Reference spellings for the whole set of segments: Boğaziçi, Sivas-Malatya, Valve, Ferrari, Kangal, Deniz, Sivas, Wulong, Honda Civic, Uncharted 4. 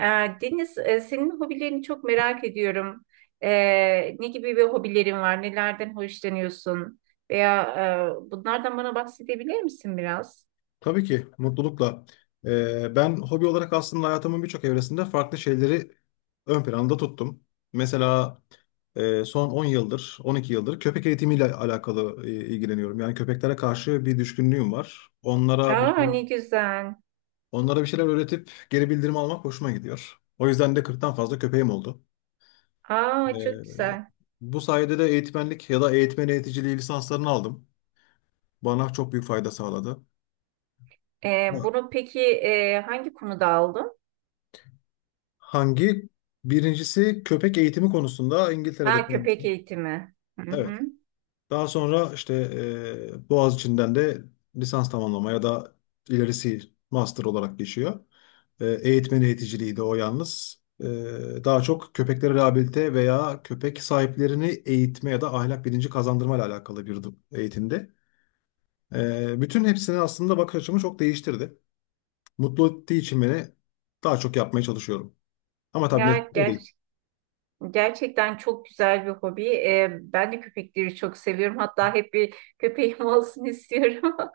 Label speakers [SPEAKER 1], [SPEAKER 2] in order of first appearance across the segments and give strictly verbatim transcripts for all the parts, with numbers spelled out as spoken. [SPEAKER 1] Ee, Deniz, e, senin hobilerini çok merak ediyorum. Ee, ne gibi bir hobilerin var? Nelerden hoşlanıyorsun? Veya e, bunlardan bana bahsedebilir misin biraz?
[SPEAKER 2] Tabii ki mutlulukla. Ee, ben hobi olarak aslında hayatımın birçok evresinde farklı şeyleri ön planda tuttum. Mesela e, son on yıldır, on iki yıldır köpek eğitimiyle alakalı e, ilgileniyorum. Yani köpeklere karşı bir düşkünlüğüm var. Onlara bir
[SPEAKER 1] Aa
[SPEAKER 2] şeyler,
[SPEAKER 1] ne güzel.
[SPEAKER 2] onlara bir şeyler öğretip geri bildirim almak hoşuma gidiyor. O yüzden de kırktan fazla köpeğim oldu.
[SPEAKER 1] Aa çok
[SPEAKER 2] Ee,
[SPEAKER 1] güzel.
[SPEAKER 2] bu sayede de eğitmenlik ya da eğitmen eğiticiliği lisanslarını aldım. Bana çok büyük fayda sağladı.
[SPEAKER 1] Ee, bunu peki e, hangi konuda aldın?
[SPEAKER 2] Hangi? Birincisi köpek eğitimi konusunda İngiltere'de
[SPEAKER 1] Ha köpek
[SPEAKER 2] tamamladı.
[SPEAKER 1] eğitimi. Hı
[SPEAKER 2] Evet.
[SPEAKER 1] hı.
[SPEAKER 2] Daha sonra işte e, Boğaziçi'nden de lisans tamamlama ya da ilerisi master olarak geçiyor. E, eğitmen eğiticiliği de o yalnız. E, daha çok köpekleri rehabilite veya köpek sahiplerini eğitme ya da ahlak bilinci kazandırma ile alakalı bir eğitimdi. E, bütün hepsini aslında bakış açımı çok değiştirdi. Mutlu ettiği için beni daha çok yapmaya çalışıyorum. Ama tabii
[SPEAKER 1] Ya
[SPEAKER 2] meslek o değil.
[SPEAKER 1] gerçekten. Gerçekten çok güzel bir hobi. Ee, ben de köpekleri çok seviyorum. Hatta hep bir köpeğim olsun istiyorum.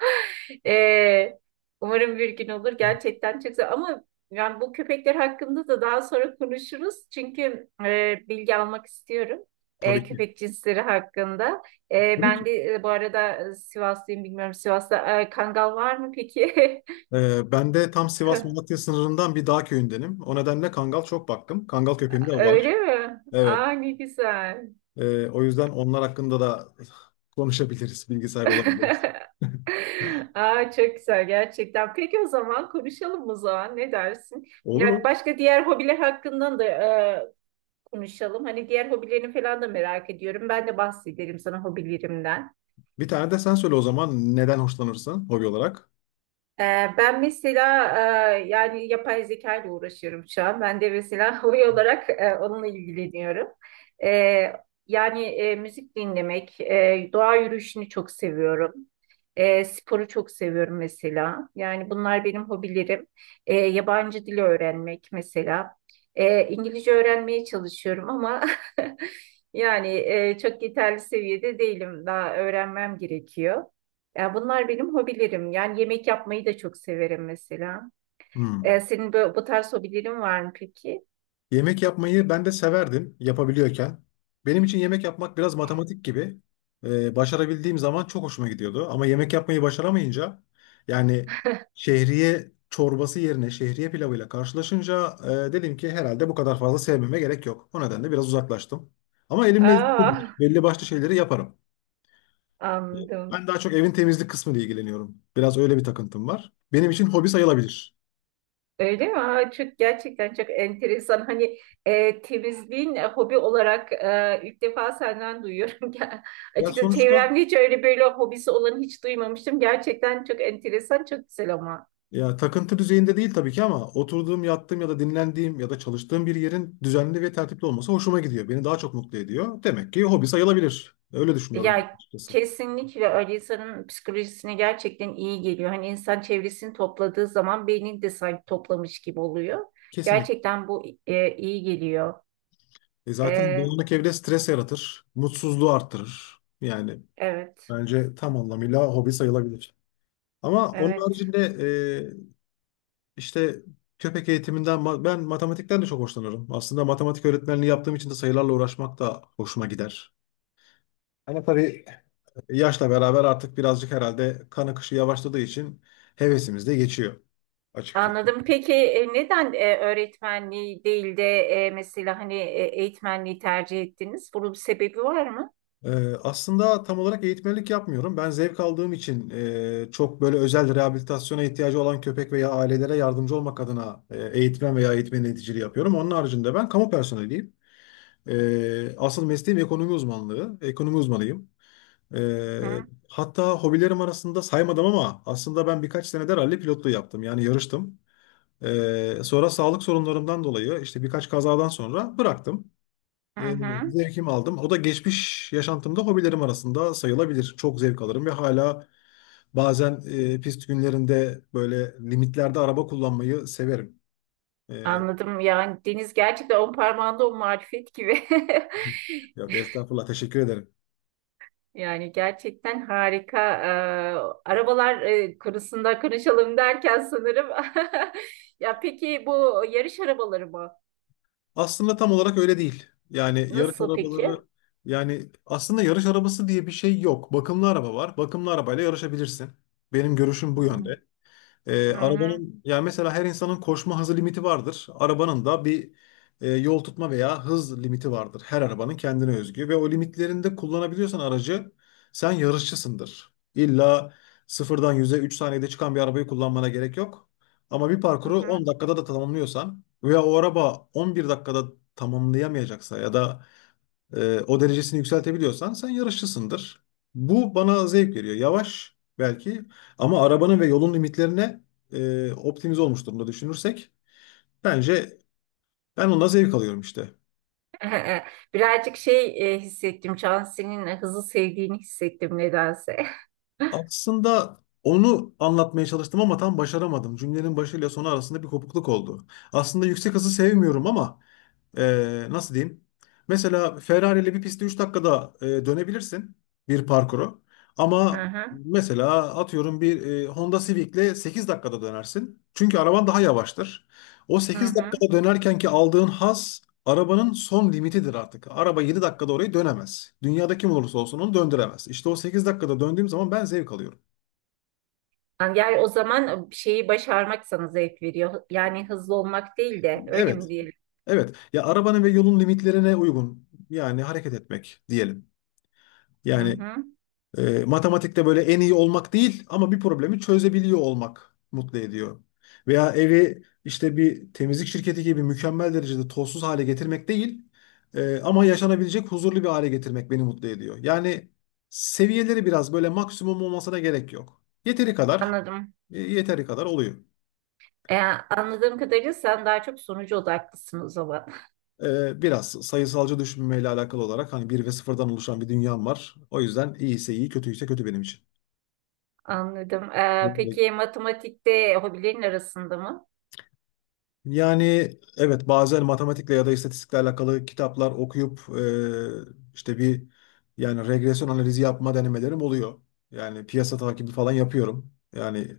[SPEAKER 1] Ee, Umarım bir gün olur. Gerçekten çok güzel. Ama yani bu köpekler hakkında da daha sonra konuşuruz. Çünkü e, bilgi almak istiyorum. e,
[SPEAKER 2] Tabii ki.
[SPEAKER 1] köpek cinsleri hakkında. E,
[SPEAKER 2] Tabii
[SPEAKER 1] ben
[SPEAKER 2] ki.
[SPEAKER 1] de e, bu arada e, Sivaslıyım bilmiyorum. Sivas'ta e, kangal var mı peki?
[SPEAKER 2] Ee, ben de tam Sivas-Malatya sınırından bir dağ köyündenim. O nedenle Kangal çok baktım. Kangal köpeğim de
[SPEAKER 1] Öyle
[SPEAKER 2] var.
[SPEAKER 1] mi?
[SPEAKER 2] Evet.
[SPEAKER 1] Aa ne güzel.
[SPEAKER 2] Ee, o yüzden onlar hakkında da konuşabiliriz, bilgi sahibi olabiliriz.
[SPEAKER 1] Aa, çok güzel gerçekten. Peki o zaman konuşalım o zaman. Ne dersin?
[SPEAKER 2] Olur mu?
[SPEAKER 1] Yani başka diğer hobiler hakkında da e, konuşalım. Hani diğer hobilerini falan da merak ediyorum. Ben de bahsederim sana hobilerimden.
[SPEAKER 2] Bir tane de sen söyle o zaman neden hoşlanırsın hobi olarak?
[SPEAKER 1] Ee, Ben mesela e, yani yapay zeka ile uğraşıyorum şu an. Ben de mesela hobi olarak e, onunla ilgileniyorum. Ee, Yani e, müzik dinlemek, e, doğa yürüyüşünü çok seviyorum. E, sporu çok seviyorum mesela. Yani bunlar benim hobilerim. E, yabancı dil öğrenmek mesela. E, İngilizce öğrenmeye çalışıyorum ama yani e, çok yeterli seviyede değilim. Daha öğrenmem gerekiyor. Ya bunlar benim hobilerim. Yani yemek yapmayı da çok severim mesela. E,
[SPEAKER 2] Hmm.
[SPEAKER 1] senin bu, bu tarz hobilerin var mı peki?
[SPEAKER 2] Yemek yapmayı ben de severdim yapabiliyorken. Benim için yemek yapmak biraz matematik gibi. Ee, başarabildiğim zaman çok hoşuma gidiyordu. Ama yemek yapmayı başaramayınca yani şehriye çorbası yerine şehriye pilavıyla karşılaşınca e, dedim ki herhalde bu kadar fazla sevmeme gerek yok. O nedenle biraz uzaklaştım. Ama elimle
[SPEAKER 1] Aa,
[SPEAKER 2] belli başlı şeyleri yaparım.
[SPEAKER 1] anladım.
[SPEAKER 2] Ben daha çok evin temizlik kısmıyla ilgileniyorum. Biraz öyle bir takıntım var. Benim için hobi sayılabilir.
[SPEAKER 1] Öyle mi? Aa, çok gerçekten çok enteresan. Hani e, temizliğin e, hobi olarak e, ilk defa senden duyuyorum. Ya,
[SPEAKER 2] Ya
[SPEAKER 1] açıkçası
[SPEAKER 2] sonuçta.
[SPEAKER 1] çevremde hiç öyle böyle hobisi olanı hiç duymamıştım. Gerçekten çok enteresan, çok güzel ama.
[SPEAKER 2] Ya takıntı düzeyinde değil tabii ki ama oturduğum, yattığım ya da dinlendiğim ya da çalıştığım bir yerin düzenli ve tertipli olması hoşuma gidiyor. Beni daha çok mutlu ediyor. Demek ki hobi sayılabilir. Öyle düşünüyorum ben
[SPEAKER 1] Ya
[SPEAKER 2] açıkçası.
[SPEAKER 1] kesinlikle öyle insanın psikolojisine gerçekten iyi geliyor. Hani insan çevresini topladığı zaman beynini de sanki toplamış gibi oluyor.
[SPEAKER 2] Kesinlikle.
[SPEAKER 1] Gerçekten bu e, iyi geliyor.
[SPEAKER 2] E zaten
[SPEAKER 1] E,
[SPEAKER 2] dağınık evde stres yaratır, mutsuzluğu arttırır. Yani
[SPEAKER 1] evet,
[SPEAKER 2] bence tam anlamıyla hobi sayılabilir. Ama onun
[SPEAKER 1] evet.
[SPEAKER 2] haricinde e, işte köpek eğitiminden ma- ben matematikten de çok hoşlanıyorum. Aslında matematik öğretmenliği yaptığım için de sayılarla uğraşmak da hoşuma gider. Ama tabii, yaşla beraber artık birazcık herhalde kan akışı yavaşladığı için hevesimiz de geçiyor açıkçası.
[SPEAKER 1] Anladım. Peki e, neden e, öğretmenliği değil de e, mesela hani e, eğitmenliği tercih ettiniz? Bunun bir sebebi var mı?
[SPEAKER 2] Ee, aslında tam olarak eğitmenlik yapmıyorum. Ben zevk aldığım için e, çok böyle özel rehabilitasyona ihtiyacı olan köpek veya ailelere yardımcı olmak adına e, eğitmen veya eğitmen yöneticiliği yapıyorum. Onun haricinde ben kamu personeliyim. Ee, asıl mesleğim ekonomi uzmanlığı. Ekonomi uzmanıyım. Ee,
[SPEAKER 1] Hı
[SPEAKER 2] hatta hobilerim arasında saymadım ama aslında ben birkaç senedir ralli pilotluğu yaptım. Yani yarıştım. Ee, sonra sağlık sorunlarımdan dolayı işte birkaç kazadan sonra bıraktım. Ee,
[SPEAKER 1] hı.
[SPEAKER 2] zevkimi aldım. O da geçmiş yaşantımda hobilerim arasında sayılabilir. Çok zevk alırım ve hala bazen e, pist günlerinde böyle limitlerde araba kullanmayı severim. Ee,
[SPEAKER 1] Anladım. Yani Deniz gerçekten on parmağında on marifet gibi.
[SPEAKER 2] yok estağfurullah, teşekkür ederim.
[SPEAKER 1] Yani gerçekten harika. Ee, arabalar e, konusunda konuşalım derken sanırım. Ya peki bu yarış arabaları mı?
[SPEAKER 2] Aslında tam olarak öyle değil. Yani yarış
[SPEAKER 1] Nasıl peki?
[SPEAKER 2] arabaları, yani aslında yarış arabası diye bir şey yok. Bakımlı araba var. Bakımlı arabayla yarışabilirsin. Benim görüşüm bu
[SPEAKER 1] Hmm.
[SPEAKER 2] yönde. Ee,
[SPEAKER 1] Hı hı.
[SPEAKER 2] arabanın yani mesela her insanın koşma hızı limiti vardır. Arabanın da bir e, yol tutma veya hız limiti vardır. Her arabanın kendine özgü ve o limitlerinde kullanabiliyorsan aracı sen yarışçısındır. İlla sıfırdan yüze üç saniyede çıkan bir arabayı kullanmana gerek yok. Ama bir
[SPEAKER 1] Hı
[SPEAKER 2] parkuru
[SPEAKER 1] hı.
[SPEAKER 2] on dakikada da tamamlıyorsan veya o araba on bir dakikada tamamlayamayacaksa ya da e, o derecesini yükseltebiliyorsan sen yarışçısındır. Bu bana zevk veriyor. Yavaş belki ama arabanın ve yolun limitlerine e, optimize olmuş durumda düşünürsek, bence ben ondan zevk alıyorum işte.
[SPEAKER 1] Birazcık şey e, hissettim. Cansu'nun hızı sevdiğini hissettim nedense.
[SPEAKER 2] Aslında onu anlatmaya çalıştım ama tam başaramadım. Cümlenin başıyla sonu arasında bir kopukluk oldu. Aslında yüksek hızı sevmiyorum ama e, nasıl diyeyim? Mesela Ferrari ile bir pistte üç dakikada e, dönebilirsin bir parkuru.
[SPEAKER 1] Hı
[SPEAKER 2] Ama
[SPEAKER 1] hı.
[SPEAKER 2] mesela atıyorum bir e, Honda Civic ile sekiz dakikada dönersin. Çünkü araban daha yavaştır. O
[SPEAKER 1] Hı
[SPEAKER 2] sekiz
[SPEAKER 1] hı.
[SPEAKER 2] dakikada dönerken ki aldığın haz arabanın son limitidir artık. Araba yedi dakikada orayı dönemez. Dünyada kim olursa olsun onu döndüremez. İşte o sekiz dakikada döndüğüm zaman ben zevk alıyorum.
[SPEAKER 1] Yani yani o zaman şeyi başarmak sana zevk veriyor. Yani hızlı olmak değil de öyle mi
[SPEAKER 2] Evet,
[SPEAKER 1] diyelim?
[SPEAKER 2] evet. Ya arabanın ve yolun limitlerine uygun, yani hareket etmek diyelim.
[SPEAKER 1] Hı
[SPEAKER 2] Yani,
[SPEAKER 1] hı.
[SPEAKER 2] E, matematikte böyle en iyi olmak değil ama bir problemi çözebiliyor olmak mutlu ediyor. Veya evi işte bir temizlik şirketi gibi mükemmel derecede tozsuz hale getirmek değil e, ama yaşanabilecek huzurlu bir hale getirmek beni mutlu ediyor. Yani seviyeleri biraz böyle maksimum olmasına gerek yok. Yeteri kadar,
[SPEAKER 1] Anladım.
[SPEAKER 2] e, yeteri kadar oluyor.
[SPEAKER 1] Ee, Anladığım kadarıyla sen daha çok sonucu odaklısın o zaman.
[SPEAKER 2] E, biraz sayısalcı düşünmeyle alakalı olarak hani bir ve sıfırdan oluşan bir dünyam var. O yüzden iyiyse iyi, kötüyse kötü benim
[SPEAKER 1] Anladım. Ee,
[SPEAKER 2] için.
[SPEAKER 1] peki matematikte hobilerin arasında mı?
[SPEAKER 2] Yani evet, bazen matematikle ya da istatistikle alakalı kitaplar okuyup e, işte bir, yani regresyon analizi yapma denemelerim oluyor. Yani piyasa takibi falan yapıyorum. Yani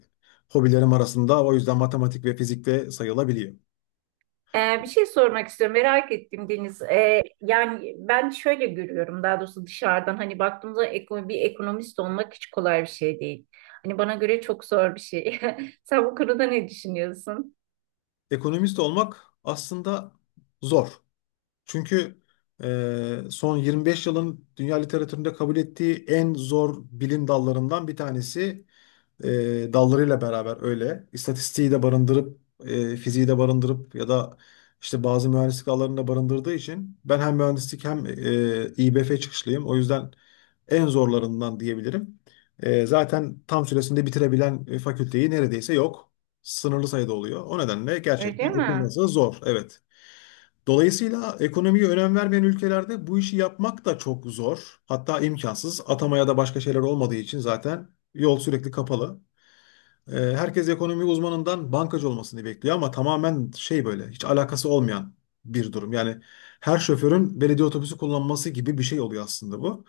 [SPEAKER 2] hobilerim arasında o yüzden matematik ve fizik de sayılabiliyor.
[SPEAKER 1] Ee, bir şey sormak istiyorum. Merak ettim Deniz. Ee, yani ben şöyle görüyorum daha doğrusu dışarıdan hani baktığımda ekonomi, bir ekonomist olmak hiç kolay bir şey değil. Hani bana göre çok zor bir şey. Sen bu konuda ne düşünüyorsun?
[SPEAKER 2] Ekonomist olmak aslında zor. Çünkü e, son yirmi beş yılın dünya literatüründe kabul ettiği en zor bilim dallarından bir tanesi, e, dallarıyla beraber öyle. İstatistiği de barındırıp, e, fiziği de barındırıp ya da işte bazı mühendislik alanını da barındırdığı için ben hem mühendislik hem e, İBF çıkışlıyım. O yüzden en zorlarından diyebilirim. E, zaten tam süresinde bitirebilen e, fakülteyi neredeyse yok. Sınırlı sayıda oluyor. O nedenle gerçekten
[SPEAKER 1] Öyle mi?
[SPEAKER 2] okuması zor. Evet. Dolayısıyla ekonomiye önem vermeyen ülkelerde bu işi yapmak da çok zor. Hatta imkansız. Atamaya da başka şeyler olmadığı için zaten yol sürekli kapalı. E, herkes ekonomi uzmanından bankacı olmasını bekliyor ama tamamen şey böyle hiç alakası olmayan bir durum. Yani her şoförün belediye otobüsü kullanması gibi bir şey oluyor aslında bu.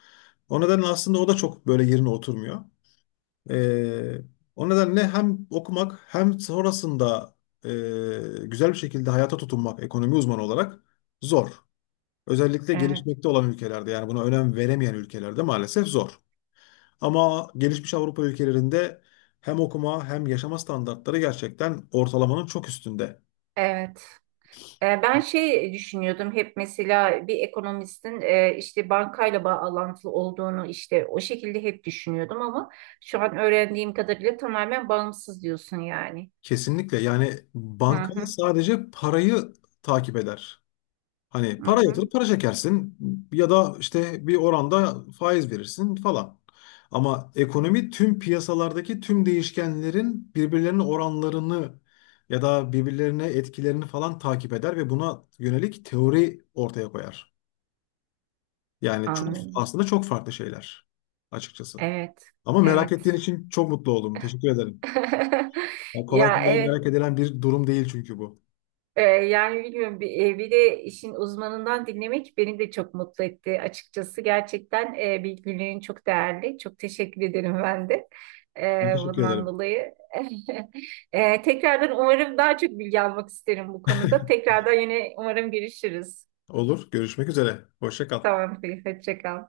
[SPEAKER 2] O nedenle aslında o da çok böyle yerine oturmuyor. E, o nedenle hem okumak hem sonrasında e, güzel bir şekilde hayata tutunmak ekonomi uzmanı olarak zor. Özellikle
[SPEAKER 1] Evet,
[SPEAKER 2] gelişmekte olan ülkelerde yani buna önem veremeyen ülkelerde maalesef zor. Ama gelişmiş Avrupa ülkelerinde hem okuma hem yaşama standartları gerçekten ortalamanın çok üstünde.
[SPEAKER 1] evet. E, Ben şey düşünüyordum hep mesela bir ekonomistin e, işte bankayla bağlantılı olduğunu işte o şekilde hep düşünüyordum ama şu an öğrendiğim kadarıyla tamamen bağımsız diyorsun yani.
[SPEAKER 2] Kesinlikle, yani
[SPEAKER 1] Hı
[SPEAKER 2] banka
[SPEAKER 1] hı,
[SPEAKER 2] sadece parayı takip eder. Hani
[SPEAKER 1] hı
[SPEAKER 2] para
[SPEAKER 1] hı.
[SPEAKER 2] yatırıp para çekersin ya da işte bir oranda faiz verirsin falan. Ama ekonomi tüm piyasalardaki tüm değişkenlerin birbirlerinin oranlarını ya da birbirlerine etkilerini falan takip eder ve buna yönelik teori ortaya koyar. Yani çok,
[SPEAKER 1] Anladım.
[SPEAKER 2] aslında çok farklı şeyler açıkçası.
[SPEAKER 1] Evet,
[SPEAKER 2] Ama merak
[SPEAKER 1] evet.
[SPEAKER 2] ettiğin için çok mutlu oldum. Teşekkür ederim. Yani kolay
[SPEAKER 1] Ya
[SPEAKER 2] kolay
[SPEAKER 1] evet.
[SPEAKER 2] merak edilen bir durum değil çünkü bu.
[SPEAKER 1] Ee, yani bilmiyorum bir, e, bir de işin uzmanından dinlemek beni de çok mutlu etti açıkçası. Gerçekten e, bilgilerin çok değerli. Çok teşekkür ederim ben de e,
[SPEAKER 2] Ben teşekkür
[SPEAKER 1] bundan
[SPEAKER 2] ederim.
[SPEAKER 1] dolayı. E, tekrardan umarım daha çok bilgi almak isterim bu konuda. Tekrardan yine umarım görüşürüz.
[SPEAKER 2] Olur. Görüşmek üzere. Hoşça kal.
[SPEAKER 1] Tamam, hoşça kal.